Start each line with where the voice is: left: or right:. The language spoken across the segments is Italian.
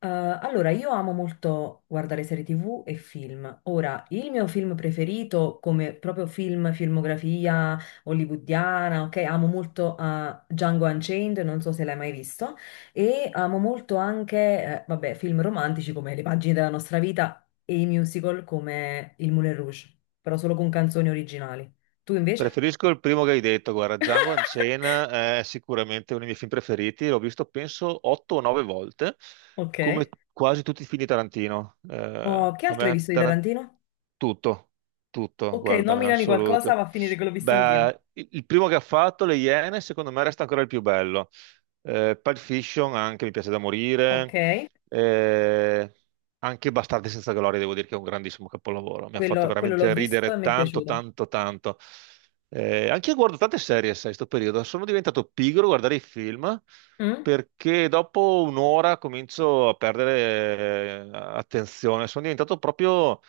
left: Allora, io amo molto guardare serie TV e film. Ora, il mio film preferito, come proprio film, filmografia hollywoodiana, ok? Amo molto Django Unchained, non so se l'hai mai visto, e amo molto anche, vabbè, film romantici come Le pagine della nostra vita e i musical come Il Moulin Rouge, però solo con canzoni originali. Tu invece?
right: Preferisco il primo che hai detto, guarda, Django Unchained è sicuramente uno dei miei film preferiti, l'ho visto penso 8 o 9 volte,
left: Ok.
right: come quasi tutti i film di Tarantino.
left: Oh, che altro hai visto di Tarantino?
right: Tutto, tutto,
left: Ok,
right: guarda, in
left: nominami qualcosa,
right: assoluto.
left: va a finire che l'ho visto anch'io.
right: Beh, il primo che ha fatto, Le Iene, secondo me resta ancora il più bello. Pulp Fiction anche mi piace da
left: Ok.
right: morire. Eh, Anche Bastardi senza gloria, devo dire che è un grandissimo capolavoro. Mi ha fatto
left: Quello l'ho
right: veramente
left: visto e
right: ridere
left: mi è
right: tanto,
left: piaciuto.
right: tanto, tanto. Anche io guardo tante serie, sai, sto periodo. Sono diventato pigro a guardare i film
left: Mm?
right: perché dopo un'ora comincio a perdere attenzione. Sono diventato proprio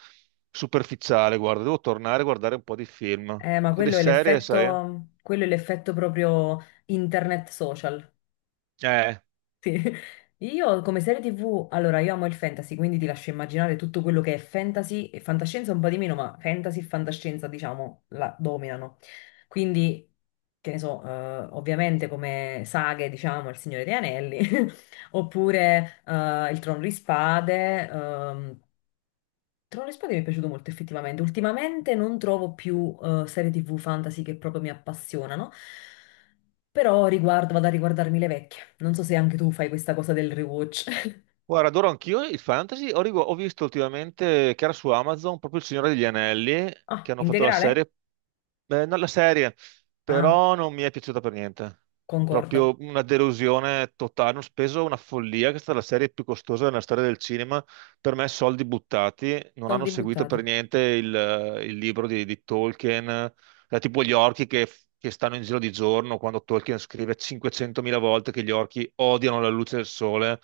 right: superficiale, guarda. Devo tornare a guardare un po' di film.
left: Ma
right: Quelle
left: quello è
right: serie, sai?
left: l'effetto, quello è l'effetto proprio internet social.
right: Eh.
left: Sì. Io come serie TV, allora io amo il fantasy, quindi ti lascio immaginare tutto quello che è fantasy e fantascienza un po' di meno, ma fantasy e fantascienza, diciamo, la dominano. Quindi, che ne so, ovviamente come saghe, diciamo, Il Signore degli Anelli. Oppure Il Trono di Spade mi è piaciuto molto effettivamente. Ultimamente non trovo più serie TV fantasy che proprio mi appassionano, però riguardo, vado a riguardarmi le vecchie. Non so se anche tu fai questa cosa del rewatch.
right: Guarda, adoro anch'io il fantasy. Ho visto ultimamente che era su Amazon proprio Il Signore degli Anelli, che
left: Ah,
right: hanno fatto la
left: integrale?
right: serie. No, la serie,
left: Ah,
right: però non mi è piaciuta per niente.
left: concordo.
right: Proprio una delusione totale. Hanno speso una follia, che è stata la serie più costosa della storia del cinema. Per me, soldi buttati. Non hanno
left: Soldi
right: seguito per
left: buttati.
right: niente il libro di Tolkien. Tipo gli orchi che stanno in giro di giorno, quando Tolkien scrive 500.000 volte che gli orchi odiano la luce del sole.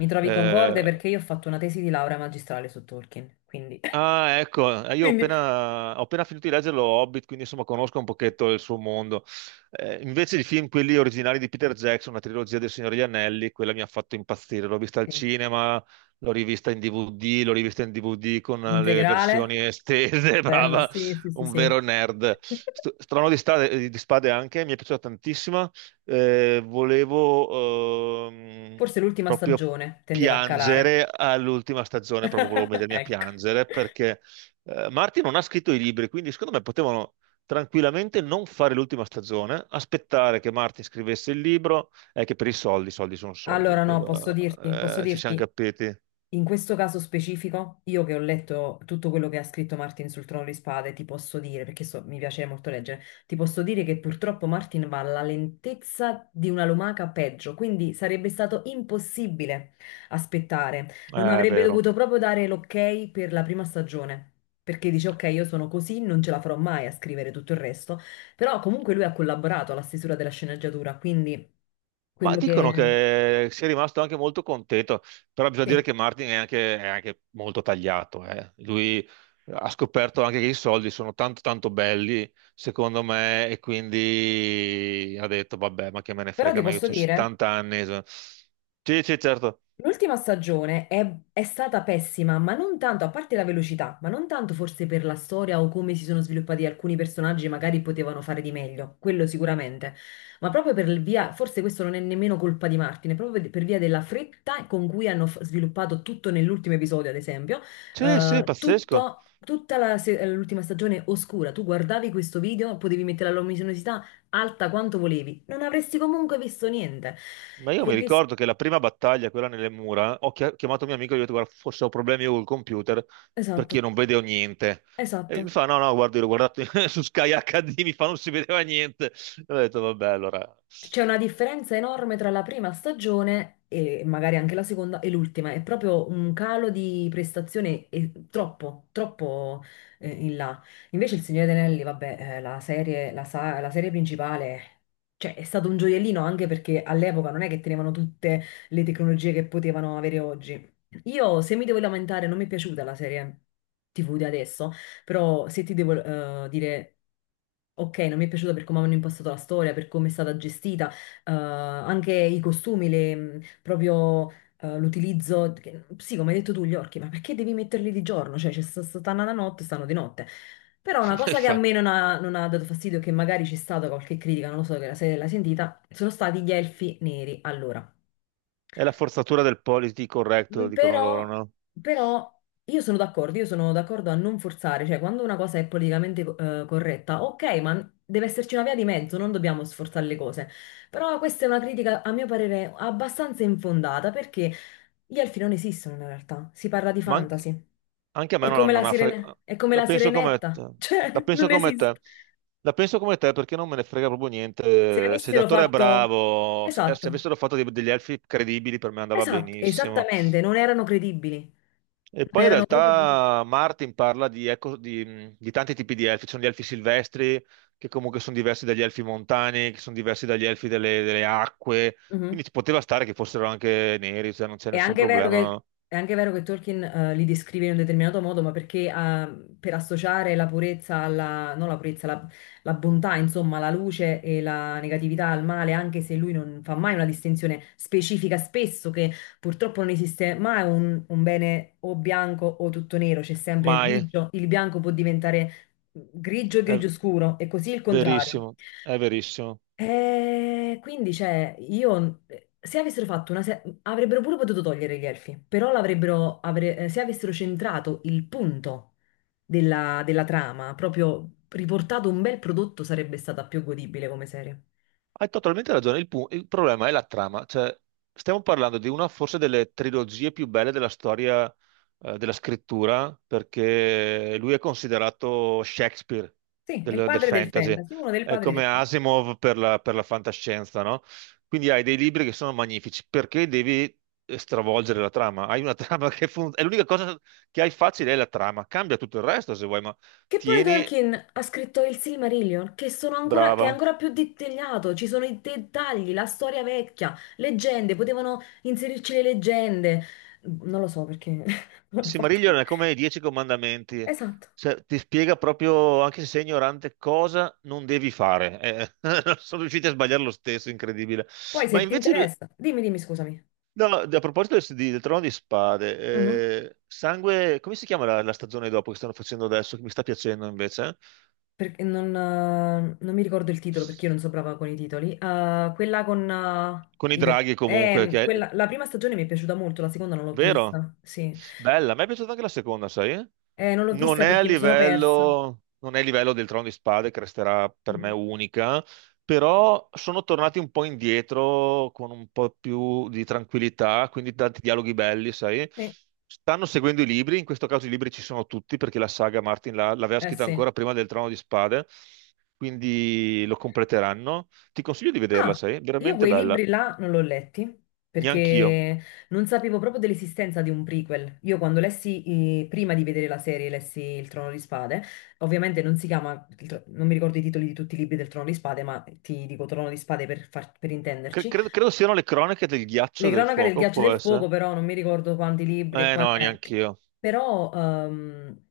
left: Mi trovi concorde
right: Eh,
left: perché io ho fatto una tesi di laurea magistrale su Tolkien, quindi...
right: ah, ecco, io ho
left: Quindi,
right: appena, ho appena finito di leggere lo Hobbit, quindi insomma conosco un pochetto il suo mondo. Invece i film, quelli originali di Peter Jackson, la trilogia del Signore degli Anelli, quella mi ha fatto impazzire. L'ho vista al
left: sì.
right: cinema, l'ho rivista in DVD, l'ho rivista in DVD con le versioni
left: Integrale?
right: estese,
left: Bella,
right: brava,
left: sì, sì, sì,
right: un vero
left: sì.
right: nerd. St- Strano di, Stade- di Spade anche, mi è piaciuta tantissima. Volevo
left: Forse l'ultima
right: proprio
left: stagione tendeva a calare.
right: piangere all'ultima stagione, proprio volevo mettermi a
left: Ecco.
right: piangere perché Martin non ha scritto i libri, quindi secondo me potevano tranquillamente non fare l'ultima stagione, aspettare che Martin scrivesse il libro, è che per i soldi, soldi sono soldi,
left: Allora no, posso
right: quello,
left: dirti, posso
right: ci siamo
left: dirti,
right: capiti.
left: in questo caso specifico, io che ho letto tutto quello che ha scritto Martin sul Trono di Spade, ti posso dire, perché mi piace molto leggere, ti posso dire che purtroppo Martin va alla lentezza di una lumaca peggio, quindi sarebbe stato impossibile aspettare. Non
right: È
left: avrebbe
right: vero.
left: dovuto proprio dare l'ok per la prima stagione, perché dice ok, io sono così, non ce la farò mai a scrivere tutto il resto, però comunque lui ha collaborato alla stesura della sceneggiatura, quindi
right: Ma
left: quello
right: dicono
left: che...
right: che sia rimasto anche molto contento, però bisogna dire
left: Sì,
right: che Martin è anche molto tagliato. Lui ha scoperto anche che i soldi sono tanto tanto belli, secondo me, e quindi ha detto, vabbè, ma che me ne
left: però
right: frega,
left: ti
right: ma io
left: posso
right: ho
left: dire...
right: 70 anni. Sì, sì, certo.
left: L'ultima stagione è stata pessima, ma non tanto, a parte la velocità, ma non tanto forse per la storia o come si sono sviluppati alcuni personaggi, magari potevano fare di meglio, quello sicuramente, ma proprio per il via, forse questo non è nemmeno colpa di Martin, è proprio per via della fretta con cui hanno sviluppato tutto nell'ultimo episodio, ad esempio,
right: Sì, sì, pazzesco.
left: tutto- Tutta la se- l'ultima stagione oscura, tu guardavi questo video, potevi mettere la luminosità alta quanto volevi, non avresti comunque visto niente.
right: Ma io
left: E
right: mi
left: il rischio...
right: ricordo che la prima battaglia, quella nelle mura, ho chiamato mio amico e gli ho detto, guarda, forse ho problemi io col computer perché
left: Esatto.
right: io non vedevo niente. E
left: Esatto,
right: mi fa, no, no, guarda, io l'ho guardato su Sky HD, mi fa, non si vedeva niente. E ho detto, vabbè, allora.
left: c'è una differenza enorme tra la prima stagione e magari anche la seconda e l'ultima, è proprio un calo di prestazione troppo, troppo in là. Invece il Signore degli Anelli, vabbè, la serie principale, cioè è stato un gioiellino anche perché all'epoca non è che tenevano tutte le tecnologie che potevano avere oggi. Io, se mi devo lamentare, non mi è piaciuta la serie TV di adesso. Però se ti devo dire, ok, non mi è piaciuta per come hanno impostato la storia, per come è stata gestita, anche i costumi, proprio l'utilizzo, sì, come hai detto tu, gli orchi, ma perché devi metterli di giorno? Cioè, stanno da notte, stanno di notte. Però una cosa che a me
right: Infatti.
left: non ha dato fastidio, che magari c'è stata qualche critica, non lo so che se l'hai sentita, sono stati gli elfi neri. Allora.
right: È la forzatura del politically corretto,
left: Mm,
right: dicono loro,
left: Però,
right: no?
left: però io sono d'accordo a non forzare, cioè quando una cosa è politicamente corretta, ok, ma deve esserci una via di mezzo, non dobbiamo sforzare le cose. Però questa è una critica, a mio parere, abbastanza infondata, perché gli elfi non esistono in realtà, si parla di
right: Ma anche-
left: fantasy.
right: Anche a me
left: È come
right: non,
left: la
right: non ha
left: sirene-
right: fregato.
left: è come
right: La
left: la
right: penso come te.
left: sirenetta,
right: La
left: cioè
right: penso
left: non
right: come te.
left: esiste.
right: La penso come te perché non me ne frega proprio
left: Se
right: niente. Se
left: avessero
right: l'attore è
left: fatto...
right: bravo, se
left: Esatto,
right: avessero fatto degli elfi credibili per me andava
left: esatto,
right: benissimo.
left: esattamente, non erano credibili,
right: E poi
left: non
right: in
left: erano proprio credibili.
right: realtà Martin parla di tanti tipi di elfi. Ci sono gli elfi silvestri che comunque sono diversi dagli elfi montani, che sono diversi dagli elfi delle acque. Quindi ci poteva stare che fossero anche neri, cioè non c'è
left: È
right: nessun
left: anche vero che,
right: problema.
left: è anche vero che Tolkien li descrive in un determinato modo, ma perché per associare la purezza alla, non la purezza, la bontà, insomma, la luce e la negatività al male, anche se lui non fa mai una distinzione specifica, spesso che purtroppo non esiste mai un bene o bianco o tutto nero, c'è sempre il
right: Mai.
left: grigio, il bianco può diventare grigio e
right: È
left: grigio scuro, e così il contrario.
right: verissimo. È verissimo.
left: Quindi, cioè, io se avessero fatto una se- avrebbero pure potuto togliere gli elfi, però l'avrebbero se avessero centrato il punto della trama, proprio riportato un bel prodotto, sarebbe stata più godibile come serie.
right: Hai totalmente ragione, il problema è la trama, cioè stiamo parlando di una forse delle trilogie più belle della storia della scrittura, perché lui è considerato Shakespeare
left: Sì, è il
right: del
left: padre del
right: fantasy,
left: fantasy, uno dei
right: è
left: padri
right: come
left: del fantasy.
right: Asimov per la fantascienza, no? Quindi hai dei libri che sono magnifici, perché devi stravolgere la trama? Hai una trama che funziona, è l'unica cosa che hai facile è la trama, cambia tutto il resto se vuoi, ma
left: Che poi
right: tieni,
left: Tolkien ha scritto il Silmarillion, che è
right: brava,
left: ancora più dettagliato, ci sono i dettagli, la storia vecchia, leggende, potevano inserirci le leggende. Non lo so perché
right: Il
left: l'hanno
right: Silmarillion
left: fatto.
right: è come i Dieci Comandamenti,
left: Esatto.
right: cioè, ti spiega proprio, anche se sei ignorante, cosa non devi fare. Sono riusciti a sbagliare lo stesso, incredibile.
left: Poi se
right: Ma
left: ti
right: invece,
left: interessa, dimmi, dimmi, scusami.
right: no, no, a proposito del Trono di Spade,
left: Mhm.
right: Sangue, come si chiama la stagione dopo che stanno facendo adesso, che mi sta piacendo invece?
left: Perché non mi ricordo il titolo perché io non so brava con i titoli. Quella con
right: Con i draghi comunque,
left: la prima stagione mi è piaciuta molto, la seconda non l'ho
right: vero?
left: vista. Sì.
right: Bella, a me è piaciuta anche la seconda, sai?
left: Non l'ho
right: Non
left: vista
right: è a
left: perché mi sono persa.
right: livello, non è a livello del Trono di Spade, che resterà per me
left: Mhm.
right: unica, però sono tornati un po' indietro con un po' più di tranquillità, quindi tanti dialoghi belli, sai?
left: Sì.
right: Stanno seguendo i libri, in questo caso i libri ci sono tutti perché la saga Martin l'aveva
left: Eh
right: scritta
left: sì.
right: ancora prima del Trono di Spade, quindi lo completeranno. Ti consiglio di vederla,
left: Ah,
right: sai?
left: io
right: Veramente
left: quei
right: bella,
left: libri là non li ho letti
right: neanch'io.
left: perché non sapevo proprio dell'esistenza di un prequel. Io quando lessi, prima di vedere la serie, lessi Il Trono di Spade, ovviamente non si chiama, non mi ricordo i titoli di tutti i libri del Trono di Spade, ma ti dico Trono di Spade per
right: Cre-
left: intenderci.
right: credo, credo siano le cronache del ghiaccio
left: Le
right: e del
left: cronache del
right: fuoco,
left: ghiaccio e
right: può
left: del fuoco,
right: essere?
left: però non mi ricordo quanti libri e
right: Eh no,
left: quanti...
right: neanch'io.
left: Però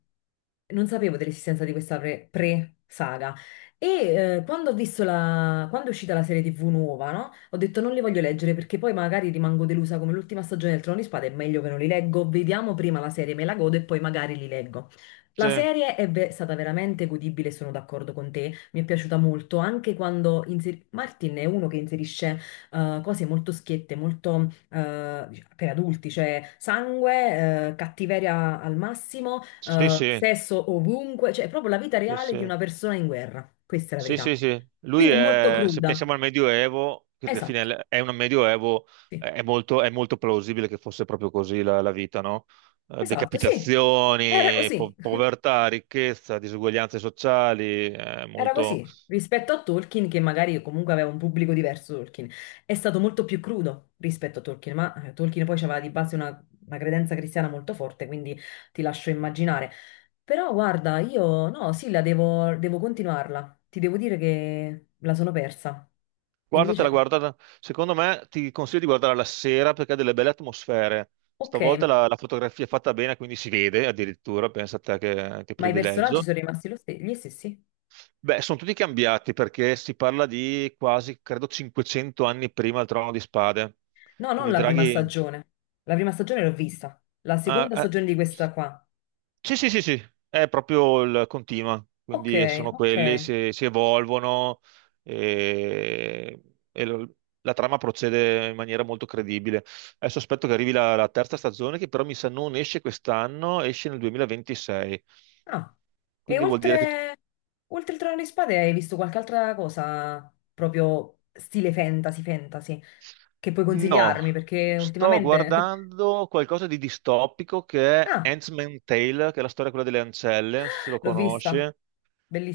left: non sapevo dell'esistenza di questa pre-saga. E quando ho visto la... quando è uscita la serie TV nuova, no? Ho detto non li voglio leggere perché poi magari rimango delusa come l'ultima stagione del Trono di Spade, è meglio che non li leggo. Vediamo prima la serie, me la godo e poi magari li leggo. La
right: Sì,
left: serie è stata veramente godibile, sono d'accordo con te, mi è piaciuta molto, anche quando Martin è uno che inserisce cose molto schiette, molto per adulti, cioè sangue, cattiveria al massimo,
right: sì, sì,
left: sesso ovunque, cioè è proprio la vita
right: sì,
left: reale di
right: sì.
left: una persona in guerra. Questa è la
right: Sì,
left: verità.
right: sì, sì. Lui
left: Quindi è molto
right: è, se
left: cruda.
right: pensiamo al Medioevo, perché alla
left: Esatto,
right: fine è un Medioevo,
left: sì.
right: è molto plausibile che fosse proprio così la vita, no?
left: Esatto, sì. Era
right: Decapitazioni,
left: così.
right: povertà, ricchezza, disuguaglianze sociali, è
left: Era
right: molto.
left: così, rispetto a Tolkien, che magari comunque aveva un pubblico diverso, Tolkien, è stato molto più crudo rispetto a Tolkien, ma Tolkien poi aveva di base una credenza cristiana molto forte, quindi ti lascio immaginare. Però guarda, io no, sì, la devo continuarla, ti devo dire che la sono persa.
right: Guardatela,
left: Invece,
right: guardatela. Secondo me ti consiglio di guardarla la sera perché ha delle belle atmosfere.
left: ok,
right: Stavolta la fotografia è fatta bene, quindi si vede addirittura, pensa a te che
left: ma i personaggi
right: privilegio.
left: sono rimasti gli stessi?
right: Beh, sono tutti cambiati perché si parla di quasi, credo, 500 anni prima del Trono di Spade.
left: No, non
right: Quindi
left: la prima
right: Draghi.
left: stagione, la prima stagione l'ho vista, la
right: Ah,
left: seconda stagione di questa qua.
right: sì, sì, sì, sì, è proprio il continua,
left: Ok,
right: quindi sono
left: ok.
right: quelli, si evolvono e, e lo- la trama procede in maniera molto credibile. Adesso aspetto che arrivi la terza stagione, che però mi sa non esce quest'anno, esce nel 2026,
left: Ah, e
right: quindi vuol dire che.
left: oltre il Trono di Spade hai visto qualche altra cosa proprio stile fantasy, fantasy, che puoi
right: No,
left: consigliarmi perché
right: sto
left: ultimamente...
right: guardando qualcosa di distopico che è
left: Ah,
right: Handmaid's Tale, che è la storia quella delle ancelle, non so se lo
left: l'ho
right: conosci.
left: vista,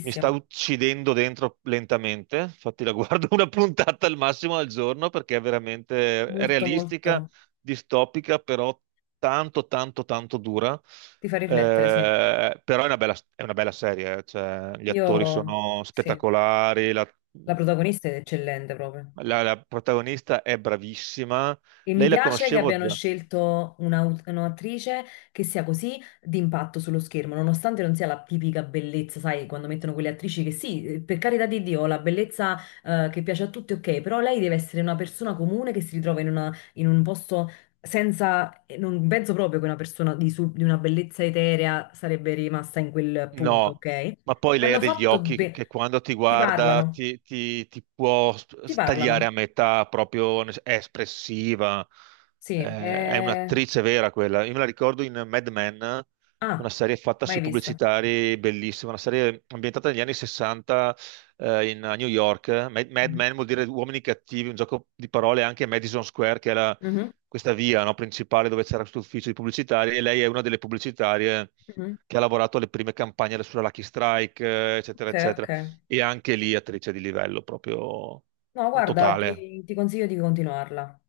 right: Mi sta uccidendo dentro lentamente, infatti la guardo una puntata al massimo al giorno perché è veramente è
left: molto
right: realistica,
left: molto,
right: distopica, però tanto, tanto, tanto dura.
left: ti fa riflettere, sì.
right: Però è una bella serie, cioè, gli attori
left: Io,
right: sono
left: sì,
right: spettacolari, la,
left: la protagonista è eccellente proprio.
right: la- la protagonista è bravissima.
left: E mi
right: Lei la
left: piace che
right: conoscevo
left: abbiano
right: già.
left: scelto un'attrice che sia così d'impatto sullo schermo, nonostante non sia la tipica bellezza, sai, quando mettono quelle attrici che sì, per carità di Dio, la bellezza che piace a tutti, ok, però lei deve essere una persona comune che si ritrova in un posto senza... E non penso proprio che una persona di una bellezza eterea sarebbe rimasta in quel punto,
right: No,
left: ok?
right: ma poi lei ha
left: Hanno
right: degli
left: fatto
right: occhi che,
left: bene...
right: che quando ti
left: Ti
right: guarda
left: parlano,
right: ti può
left: ti
right: tagliare
left: parlano,
right: a metà, proprio è espressiva,
left: sì.
right: è un'attrice vera quella. Io me la ricordo in Mad Men, una
left: Ah,
right: serie fatta
left: mai
right: sui
left: vista.
right: pubblicitari bellissima, una serie ambientata negli anni 60 a New York. Mad Men vuol dire uomini cattivi, un gioco di parole anche a Madison Square, che era
left: Mhm,
right: questa via, no, principale dove c'era questo ufficio di pubblicitari, e lei è una delle pubblicitarie
left: mhm.
right: che ha lavorato alle prime campagne sulla Lucky Strike, eccetera,
left: Ok, ok.
right: eccetera. E anche lì attrice di livello proprio
left: No, guarda,
right: totale.
left: ti consiglio di continuarla.